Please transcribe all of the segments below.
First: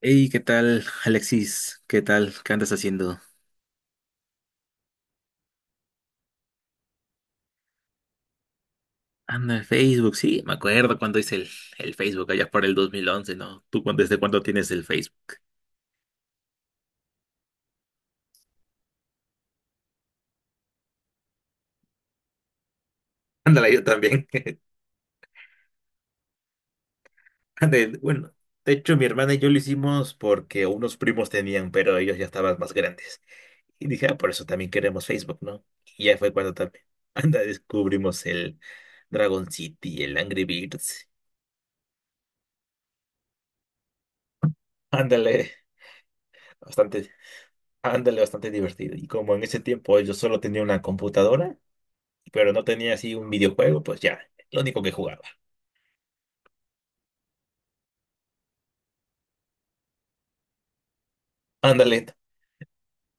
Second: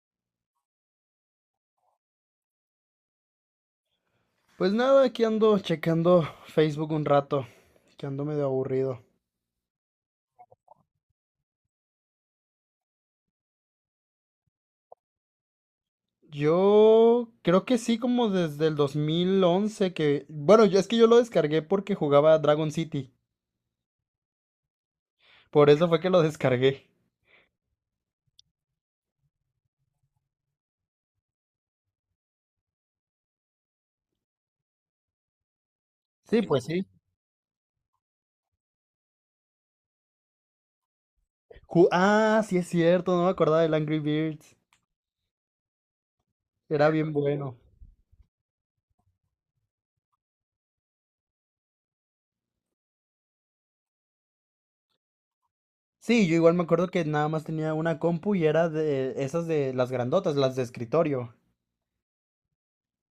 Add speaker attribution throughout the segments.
Speaker 1: Hey, ¿qué tal, Alexis? ¿Qué tal? ¿Qué andas haciendo?
Speaker 2: Pues nada, aquí ando checando Facebook un rato, que ando medio aburrido.
Speaker 1: Anda, el Facebook, sí, me acuerdo cuando hice el Facebook allá por el 2011, ¿no? ¿Tú cuándo- desde cuándo tienes el Facebook?
Speaker 2: Yo creo que sí, como desde el 2011 que. Bueno, es que yo lo descargué porque jugaba Dragon City.
Speaker 1: Ándale, yo también.
Speaker 2: Por eso fue que lo descargué.
Speaker 1: Ándale, bueno, de hecho, mi hermana y yo lo hicimos porque unos primos tenían, pero ellos ya estaban más grandes. Y dije, ah, por eso también queremos Facebook, ¿no? Y ya fue
Speaker 2: Sí,
Speaker 1: cuando
Speaker 2: pues
Speaker 1: también,
Speaker 2: sí.
Speaker 1: anda, descubrimos el Dragon City, el Angry Birds.
Speaker 2: Sí es cierto, no me acordaba del Angry Birds.
Speaker 1: Ándale,
Speaker 2: Era
Speaker 1: bastante.
Speaker 2: bien bueno.
Speaker 1: Ándale, bastante divertido. Y como en ese tiempo yo solo tenía una computadora, pero no tenía así un videojuego, pues ya, lo único que jugaba.
Speaker 2: Sí, yo igual me acuerdo que nada más tenía una compu y era de esas de las grandotas, las de escritorio.
Speaker 1: Ándale,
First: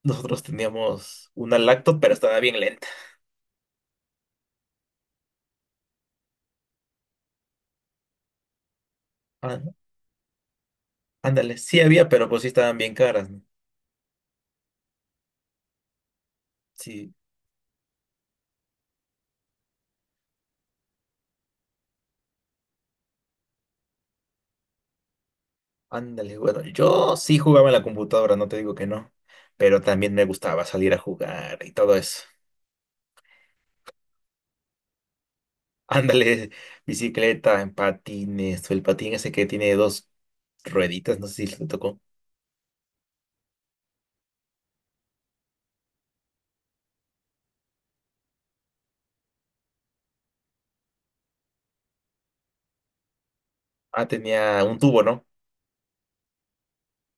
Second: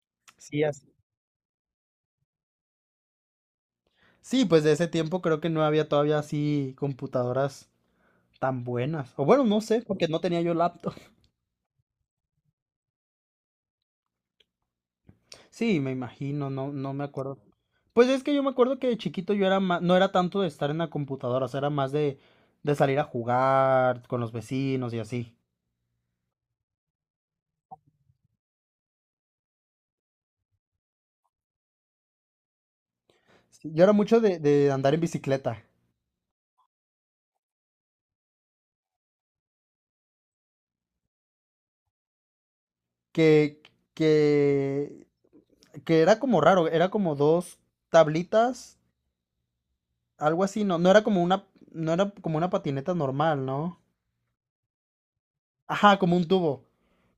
Speaker 1: nosotros
Speaker 2: Sí, así.
Speaker 1: teníamos una laptop, pero estaba bien lenta.
Speaker 2: Sí, pues de ese tiempo creo que no había todavía así computadoras tan buenas. O bueno,
Speaker 1: Ah,
Speaker 2: no
Speaker 1: ¿no?
Speaker 2: sé, porque no tenía yo laptop.
Speaker 1: Ándale, sí había, pero pues sí estaban bien caras, ¿no?
Speaker 2: Sí, me imagino, no, no me
Speaker 1: Sí,
Speaker 2: acuerdo. Pues es que yo me acuerdo que de chiquito yo era más, no era tanto de estar en la computadora, o sea, era más de salir a jugar con los vecinos y así.
Speaker 1: ándale, bueno, yo sí jugaba en la computadora, no te digo que no, pero también me gustaba salir a jugar y todo eso.
Speaker 2: Sí, yo era mucho de andar en bicicleta,
Speaker 1: Ándale, bicicleta, en patines, o el patín ese que tiene dos rueditas, no sé si le tocó.
Speaker 2: que, que, que era como raro, era como dos tablitas, algo así, no, no era como una, no era como una patineta normal, ¿no?
Speaker 1: Ah, tenía un tubo, ¿no?
Speaker 2: Ajá, como un tubo.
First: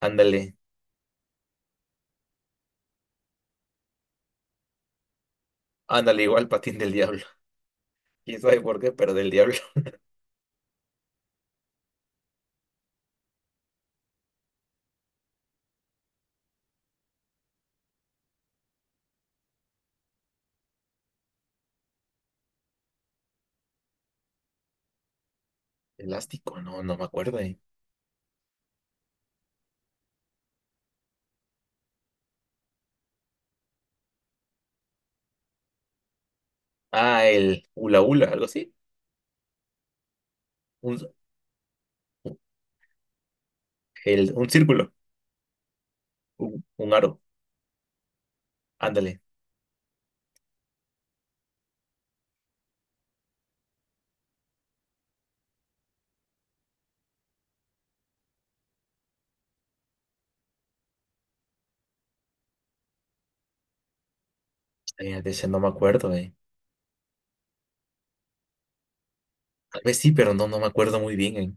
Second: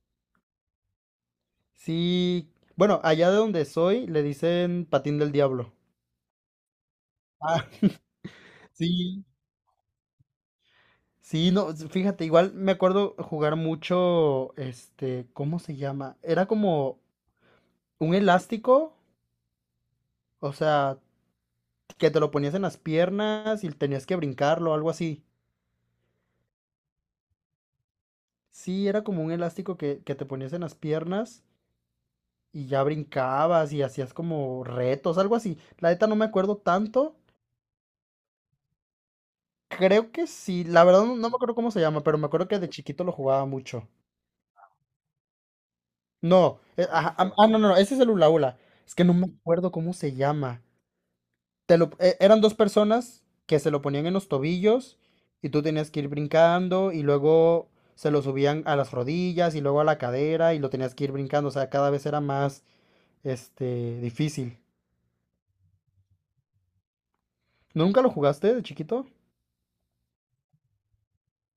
Speaker 1: Ándale.
Speaker 2: Sí, bueno, allá de donde soy le dicen patín del diablo.
Speaker 1: Ándale, igual patín del diablo.
Speaker 2: Ah,
Speaker 1: ¿Quién sabe por qué? Pero
Speaker 2: sí.
Speaker 1: del diablo.
Speaker 2: Sí, no, fíjate, igual me acuerdo jugar mucho, este, ¿cómo se llama? Era como un elástico, o sea, que te lo ponías en las piernas y tenías que brincarlo, algo así.
Speaker 1: Elástico, no, no me acuerdo,
Speaker 2: Sí, era como un elástico que te ponías en las piernas y ya brincabas y hacías como retos, algo así. La neta no me acuerdo tanto.
Speaker 1: Ah, el hula hula, algo así.
Speaker 2: Creo que sí, la verdad
Speaker 1: Un,
Speaker 2: no me acuerdo cómo se llama, pero me acuerdo que de chiquito lo jugaba mucho.
Speaker 1: un círculo,
Speaker 2: No,
Speaker 1: un, un
Speaker 2: ajá,
Speaker 1: aro.
Speaker 2: no, no, no, ese es el hula hula. Es que no
Speaker 1: Ándale.
Speaker 2: me acuerdo cómo se llama. Eran dos personas que se lo ponían en los tobillos y tú tenías que ir brincando y luego se lo subían a las rodillas y luego a la cadera y lo tenías que ir brincando. O sea, cada vez era más, difícil.
Speaker 1: De ese no me acuerdo,
Speaker 2: ¿No, nunca lo jugaste de chiquito?
Speaker 1: Tal vez sí, pero no, no me acuerdo muy bien,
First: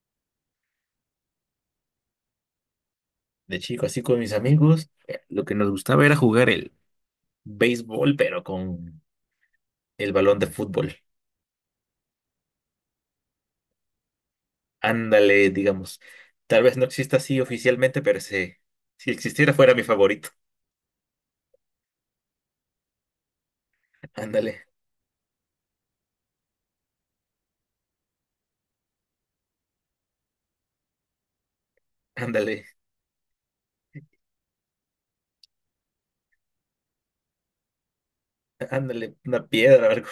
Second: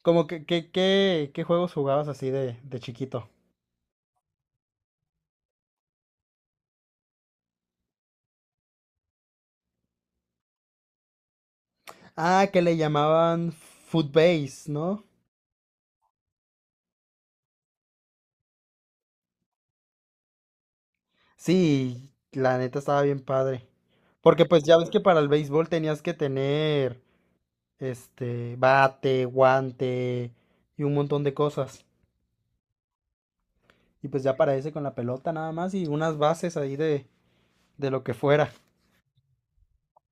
Speaker 2: Como que, ¿qué juegos jugabas así de chiquito?
Speaker 1: De chico, así con mis amigos, lo que nos gustaba era jugar el béisbol, pero con el balón de fútbol.
Speaker 2: Ah, que le llamaban Footbase, ¿no?
Speaker 1: Ándale, digamos. Tal vez no exista así oficialmente, pero si existiera fuera mi favorito.
Speaker 2: Sí, la neta estaba bien padre. Porque
Speaker 1: Ándale,
Speaker 2: pues ya ves que para el béisbol tenías que tener este bate, guante y un montón de cosas.
Speaker 1: ándale.
Speaker 2: Y pues ya para ese con la pelota nada más y unas bases ahí de lo que fuera.
Speaker 1: Ándale, una piedra,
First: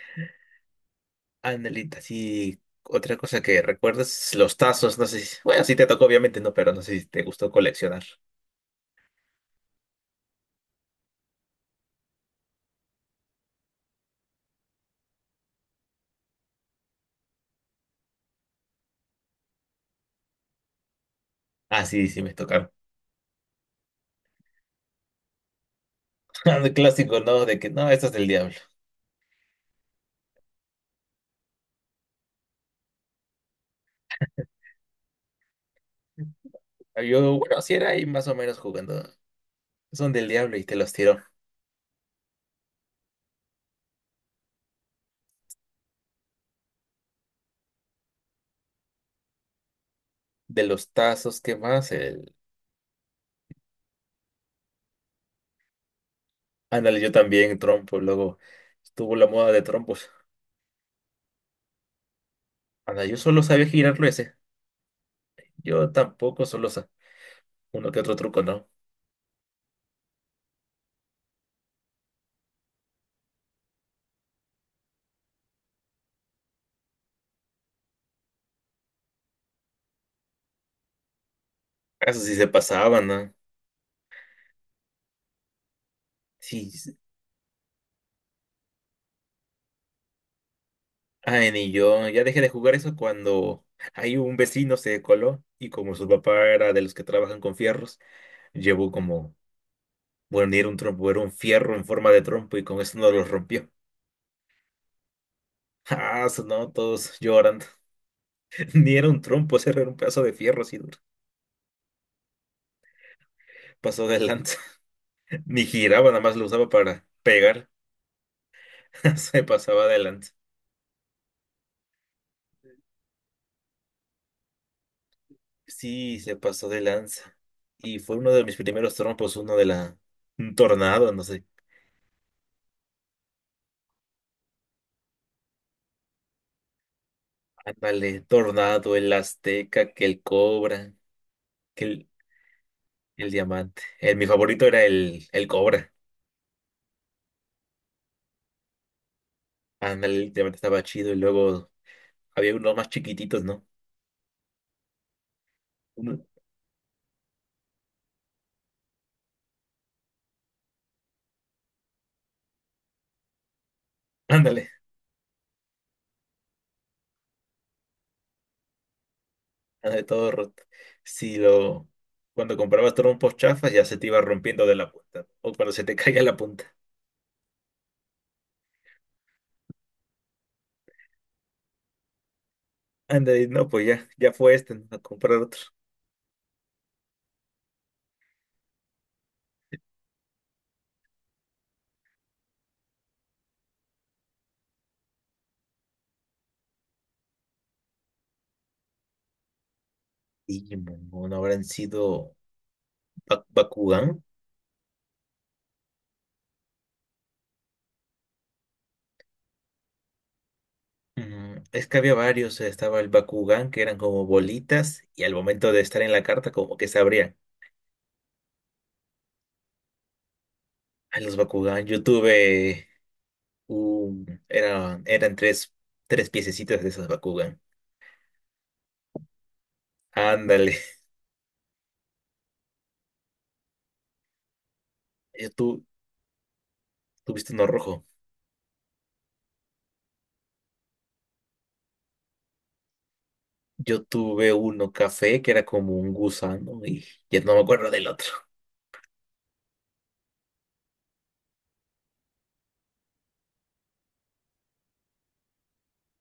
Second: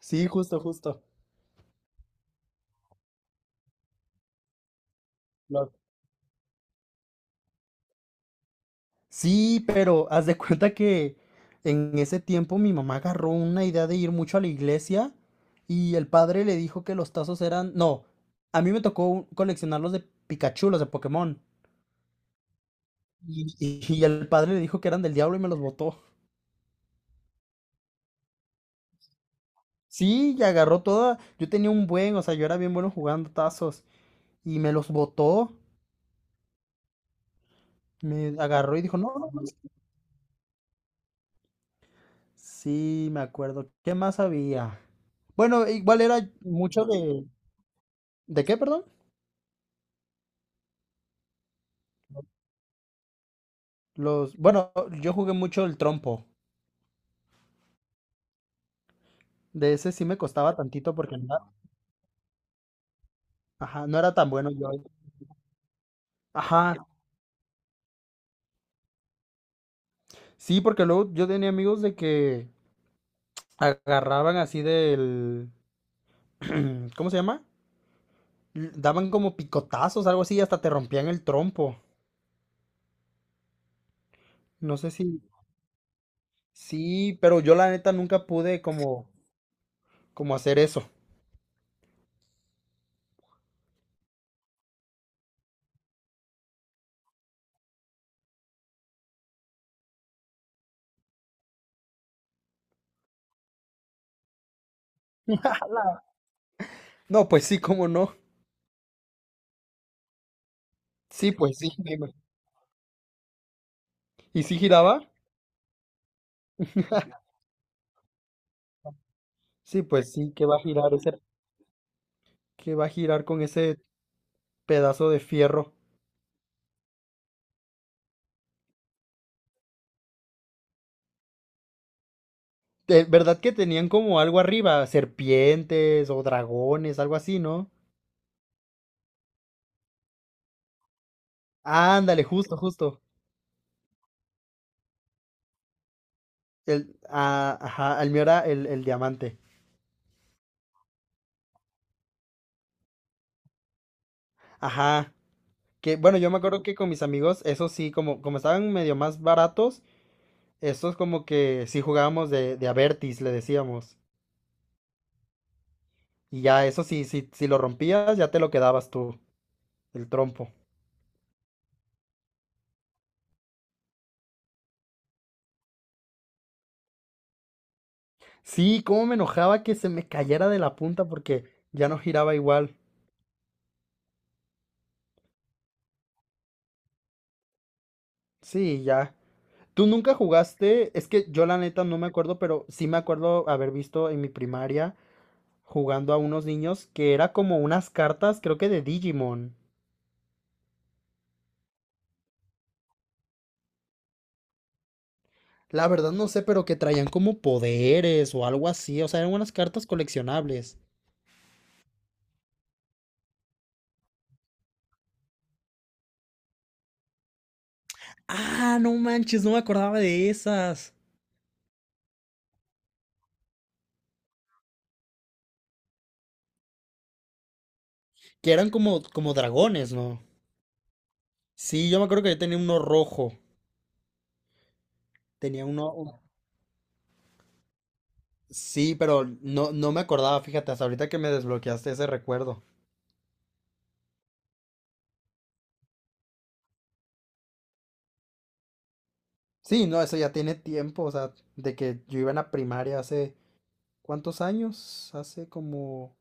Speaker 2: Sí, justo, justo.
Speaker 1: Anelita, sí. Otra cosa que recuerdas, los tazos, no sé si… Bueno,
Speaker 2: Lo-
Speaker 1: sí te tocó, obviamente, no, pero no sé si te gustó coleccionar.
Speaker 2: Sí, pero haz de cuenta que en ese tiempo mi mamá agarró una idea de ir mucho a la iglesia y el padre le dijo que los tazos eran. No, a mí me tocó coleccionarlos de Pikachu, los de Pokémon.
Speaker 1: Ah, sí, sí me tocaron.
Speaker 2: Y el padre le dijo que eran del diablo y me los botó.
Speaker 1: El clásico, ¿no? De que, no, esto es del diablo.
Speaker 2: Sí, y agarró toda. Yo tenía un buen, o sea, yo era bien bueno jugando tazos. Y me los botó.
Speaker 1: Yo, bueno, sí era ahí más o
Speaker 2: Me
Speaker 1: menos
Speaker 2: agarró y dijo:
Speaker 1: jugando.
Speaker 2: no, no, no.
Speaker 1: Son del diablo y te los tiró.
Speaker 2: Sí, me acuerdo. ¿Qué más había? Bueno, igual era mucho de. ¿De qué, perdón?
Speaker 1: De los tazos, ¿qué más? El…
Speaker 2: Los. Bueno, yo jugué mucho el trompo.
Speaker 1: Ándale, yo también, trompo. Luego estuvo la moda de
Speaker 2: De ese sí
Speaker 1: trompos.
Speaker 2: me costaba tantito porque no era,
Speaker 1: Ándale, yo solo sabía
Speaker 2: ajá, no
Speaker 1: girarlo
Speaker 2: era tan
Speaker 1: ese.
Speaker 2: bueno yo.
Speaker 1: Yo tampoco
Speaker 2: Ajá.
Speaker 1: uno que otro truco, ¿no?
Speaker 2: Sí, porque luego yo tenía amigos de que agarraban así del. ¿Cómo se llama? Daban como picotazos, algo así, y hasta te rompían el trompo.
Speaker 1: Eso sí se pasaban, ¿no?
Speaker 2: No sé si.
Speaker 1: Sí,
Speaker 2: Sí, pero yo la neta nunca pude como hacer eso.
Speaker 1: ay, ni yo, ya dejé de jugar eso cuando ahí un vecino se coló y como su papá era de los que trabajan con fierros, llevó como, bueno, ni era un trompo, era un fierro en forma de trompo y con eso no lo rompió. Ah, sonó todos
Speaker 2: No, pues sí,
Speaker 1: llorando.
Speaker 2: cómo no.
Speaker 1: Ni era un trompo, ese era un pedazo de fierro así duro.
Speaker 2: Sí, pues sí.
Speaker 1: Pasó de
Speaker 2: ¿Y
Speaker 1: lanza.
Speaker 2: si giraba?
Speaker 1: Ni giraba, nada más lo usaba para pegar. Se
Speaker 2: Sí,
Speaker 1: pasaba de
Speaker 2: pues
Speaker 1: lanza.
Speaker 2: sí, que va a girar ese, que va a girar con ese pedazo de fierro.
Speaker 1: Sí, se pasó de lanza. Y fue uno de mis primeros trompos, uno de la… Un tornado, no sé.
Speaker 2: De verdad que tenían como algo arriba, serpientes o dragones, algo así, ¿no?
Speaker 1: Ándale, Tornado, el Azteca, que el Cobra, que el,
Speaker 2: Ándale, justo, justo.
Speaker 1: el Diamante. Mi favorito era el Cobra.
Speaker 2: Ajá, el mío era el Diamante.
Speaker 1: Ándale, el Diamante estaba chido y luego había unos más chiquititos, ¿no?
Speaker 2: Ajá. Que bueno,
Speaker 1: Uno-
Speaker 2: yo me acuerdo que con mis amigos, eso sí, como estaban medio más baratos, estos como que sí jugábamos de Avertis, le decíamos.
Speaker 1: ándale,
Speaker 2: Y ya eso sí, sí, si lo rompías, ya te lo quedabas tú,
Speaker 1: ándale,
Speaker 2: el
Speaker 1: todo
Speaker 2: trompo.
Speaker 1: roto. Si lo, cuando comprabas trompos chafas ya se te iba rompiendo de la punta. O cuando se te caía la punta.
Speaker 2: Sí, cómo me enojaba que se me cayera de la punta porque ya no giraba igual.
Speaker 1: Ándale, no, pues ya, ya fue este, ¿no? A comprar otro.
Speaker 2: Sí, ya. ¿Tú nunca jugaste? Es que yo la neta no me acuerdo, pero sí me acuerdo haber visto en mi primaria jugando a unos niños que era como unas cartas, creo que de Digimon.
Speaker 1: Y, no, habrán sido Bakugan.
Speaker 2: La verdad no sé, pero que traían como poderes o algo así. O sea, eran unas cartas coleccionables.
Speaker 1: Mm, es que había varios, estaba el Bakugan, que eran como bolitas, y al momento de estar en la carta, como que se abrían.
Speaker 2: Ah, no manches, no me acordaba de esas.
Speaker 1: Ay, los Bakugan, yo tuve un… Eran tres, tres piececitas de esos Bakugan.
Speaker 2: Que eran como dragones, ¿no?
Speaker 1: Ándale,
Speaker 2: Sí, yo me acuerdo que yo tenía uno rojo.
Speaker 1: yo
Speaker 2: Tenía
Speaker 1: tú
Speaker 2: uno.
Speaker 1: tuviste uno rojo.
Speaker 2: Sí, pero no, no me acordaba, fíjate, hasta ahorita que me desbloqueaste ese recuerdo.
Speaker 1: Yo tuve uno café, que era como un gusano, y ya no me acuerdo del otro.
Speaker 2: Sí, no, eso ya tiene tiempo, o sea, de que yo iba en la primaria hace. ¿Cuántos años? Hace como.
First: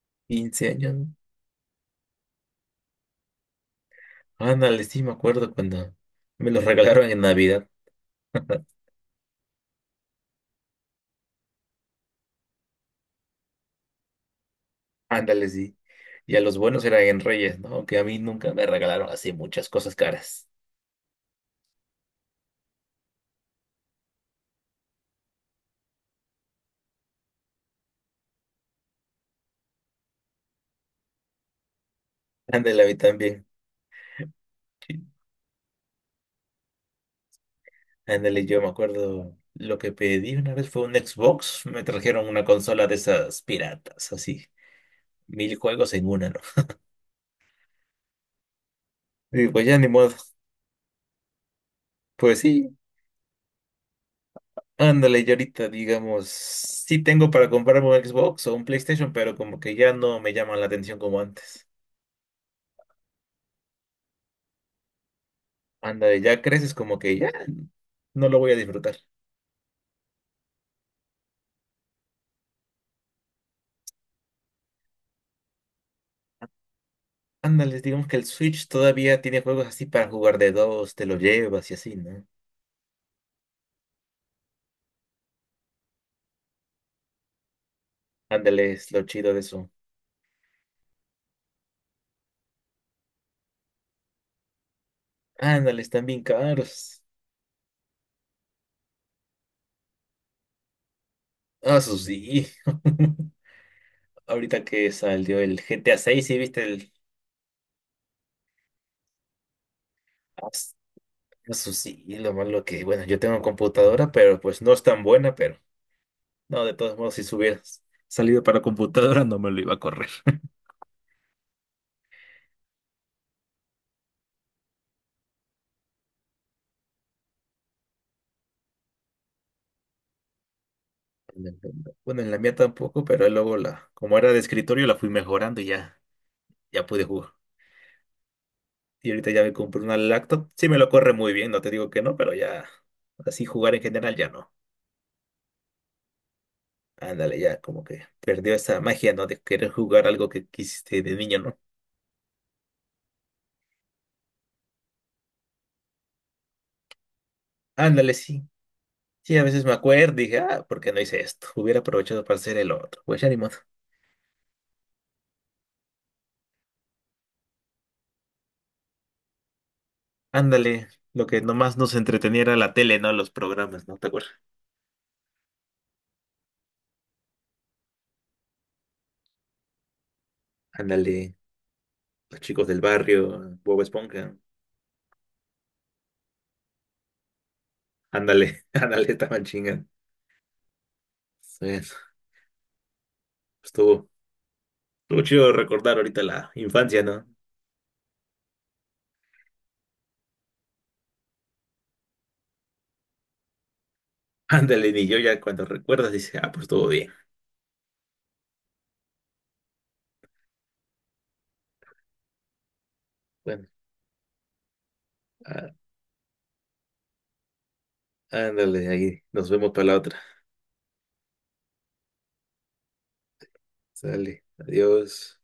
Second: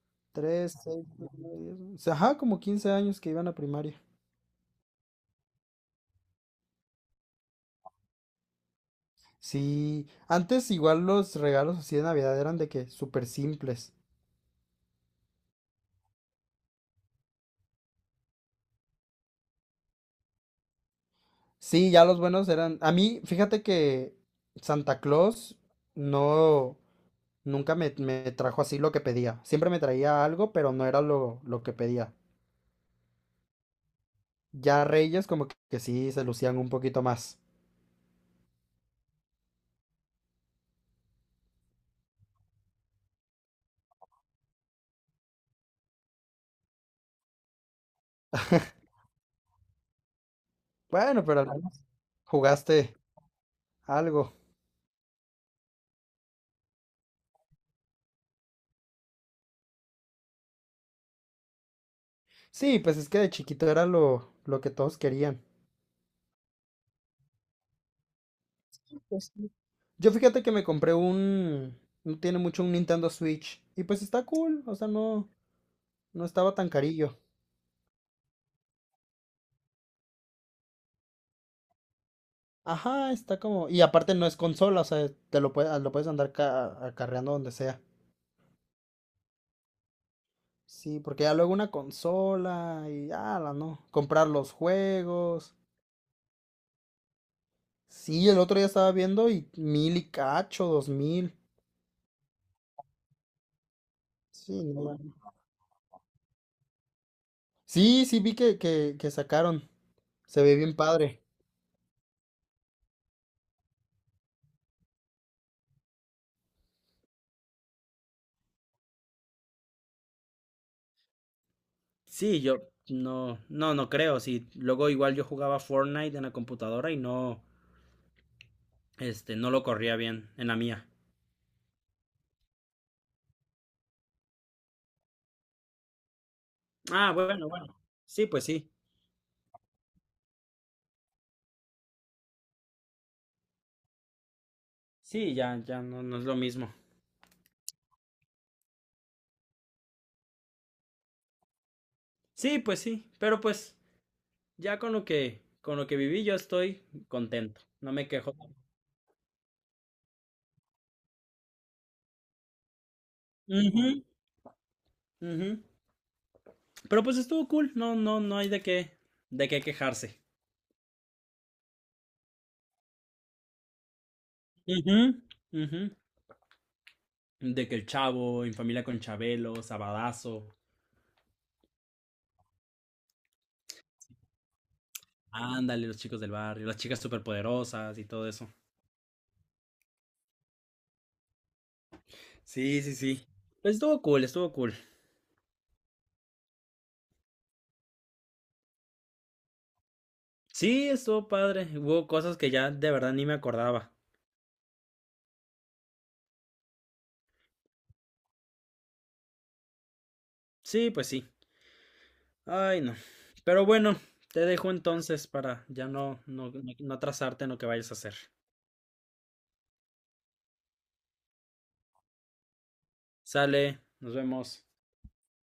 Speaker 1: 15
Speaker 2: Tres,
Speaker 1: años,
Speaker 2: seis,
Speaker 1: ¿no?
Speaker 2: nueve, diez, once, ajá, como 15 años que iba en la primaria.
Speaker 1: Ándale, sí, me acuerdo cuando me los regalaron en Navidad.
Speaker 2: Sí, antes igual los regalos así de Navidad eran de que súper simples.
Speaker 1: Ándale, sí. Y a los buenos eran en Reyes, ¿no? Que a mí nunca me regalaron así muchas cosas caras.
Speaker 2: Sí, ya los buenos eran. A mí, fíjate que Santa Claus no, nunca me trajo así lo que pedía. Siempre me traía algo, pero no era lo que pedía.
Speaker 1: Ándale, a mí también.
Speaker 2: Ya
Speaker 1: Sí.
Speaker 2: Reyes como que sí se lucían un poquito más.
Speaker 1: Ándale, yo me acuerdo lo que pedí una vez fue un Xbox. Me trajeron una consola de esas piratas, así. Mil juegos en una, ¿no? Y pues ya ni modo.
Speaker 2: Bueno, pero al menos
Speaker 1: Pues sí,
Speaker 2: jugaste algo.
Speaker 1: ándale, yo ahorita, digamos, sí tengo para comprarme un Xbox o un PlayStation, pero como que ya no me llaman la atención como antes.
Speaker 2: Sí, pues es que de chiquito era lo que todos querían.
Speaker 1: Ándale, ya creces como que ya no lo voy a disfrutar.
Speaker 2: Yo fíjate que me compré no tiene mucho un Nintendo Switch y pues está cool, o sea, no, no estaba tan carillo.
Speaker 1: Ándale, digamos que el Switch todavía tiene juegos así para jugar de dos, te lo llevas y así, ¿no?
Speaker 2: Ajá, está como, y aparte no es consola, o sea, lo puedes andar acarreando donde sea.
Speaker 1: Ándale, es lo chido de eso.
Speaker 2: Sí, porque ya luego una consola y ya la no, comprar los juegos.
Speaker 1: Ándale, están bien caros.
Speaker 2: Sí, el otro día estaba viendo y 1,000 y cacho, 2,000.
Speaker 1: Ah, eso sí. Ahorita
Speaker 2: Sí, no
Speaker 1: que
Speaker 2: mames.
Speaker 1: salió el GTA 6, ¿sí viste el…
Speaker 2: Sí, sí vi que sacaron. Se
Speaker 1: Ah,
Speaker 2: ve bien padre.
Speaker 1: eso sí, lo malo que, bueno, yo tengo computadora, pero pues no es tan buena, pero no, de todos modos, si hubieras salido para computadora, no me lo iba a correr.
Speaker 2: Sí, yo no, no, no creo. Sí, luego igual yo jugaba Fortnite en la computadora y no, no lo corría bien en la mía.
Speaker 1: Bueno, en la mía tampoco, pero luego como era de escritorio, la fui mejorando y ya, ya pude
Speaker 2: Ah,
Speaker 1: jugar.
Speaker 2: bueno, bueno. Sí, pues sí.
Speaker 1: Y ahorita ya me compré una lacto. Sí me lo corre muy bien, no te digo que no, pero ya así jugar en general ya no.
Speaker 2: Sí, ya, ya no, no es lo mismo.
Speaker 1: Ándale, ya como que perdió esa magia, ¿no? De querer jugar algo que quisiste de niño, ¿no?
Speaker 2: Sí, pues sí. Pero pues, ya con lo que viví, yo estoy contento. No me
Speaker 1: Ándale,
Speaker 2: quejo.
Speaker 1: sí. Sí, a veces me acuerdo, y dije, ah, ¿por qué no hice esto? Hubiera aprovechado para hacer el otro. Pues ya ni modo.
Speaker 2: Ujú, ujú. Pero pues estuvo cool. No, no, no hay de qué quejarse.
Speaker 1: Ándale, lo que nomás nos entretenía era la tele, ¿no? Los programas, ¿no? ¿Te acuerdas?
Speaker 2: Ujú, ujú. De que el Chavo, En Familia con Chabelo, Sabadazo.
Speaker 1: Ándale, los chicos del barrio, Bob Esponja.
Speaker 2: Ándale, los chicos del barrio, las chicas superpoderosas y todo eso.
Speaker 1: Ándale, ándale, estaban chingando. Sí,
Speaker 2: Sí, sí, sí. Pues estuvo
Speaker 1: estuvo,
Speaker 2: cool, estuvo cool.
Speaker 1: estuvo chido recordar ahorita la infancia, ¿no?
Speaker 2: Sí, estuvo padre. Hubo cosas que ya de verdad ni me acordaba.
Speaker 1: Ándale, ni yo ya cuando recuerdas dice, ah, pues estuvo bien.
Speaker 2: Sí, pues sí. Ay, no.
Speaker 1: Bueno,
Speaker 2: Pero bueno, te dejo entonces para
Speaker 1: á-
Speaker 2: ya no, no, no, no atrasarte en lo que vayas a hacer.
Speaker 1: ándale, ahí nos vemos para la otra.
Speaker 2: Sale, nos
Speaker 1: Sale,
Speaker 2: vemos.
Speaker 1: adiós.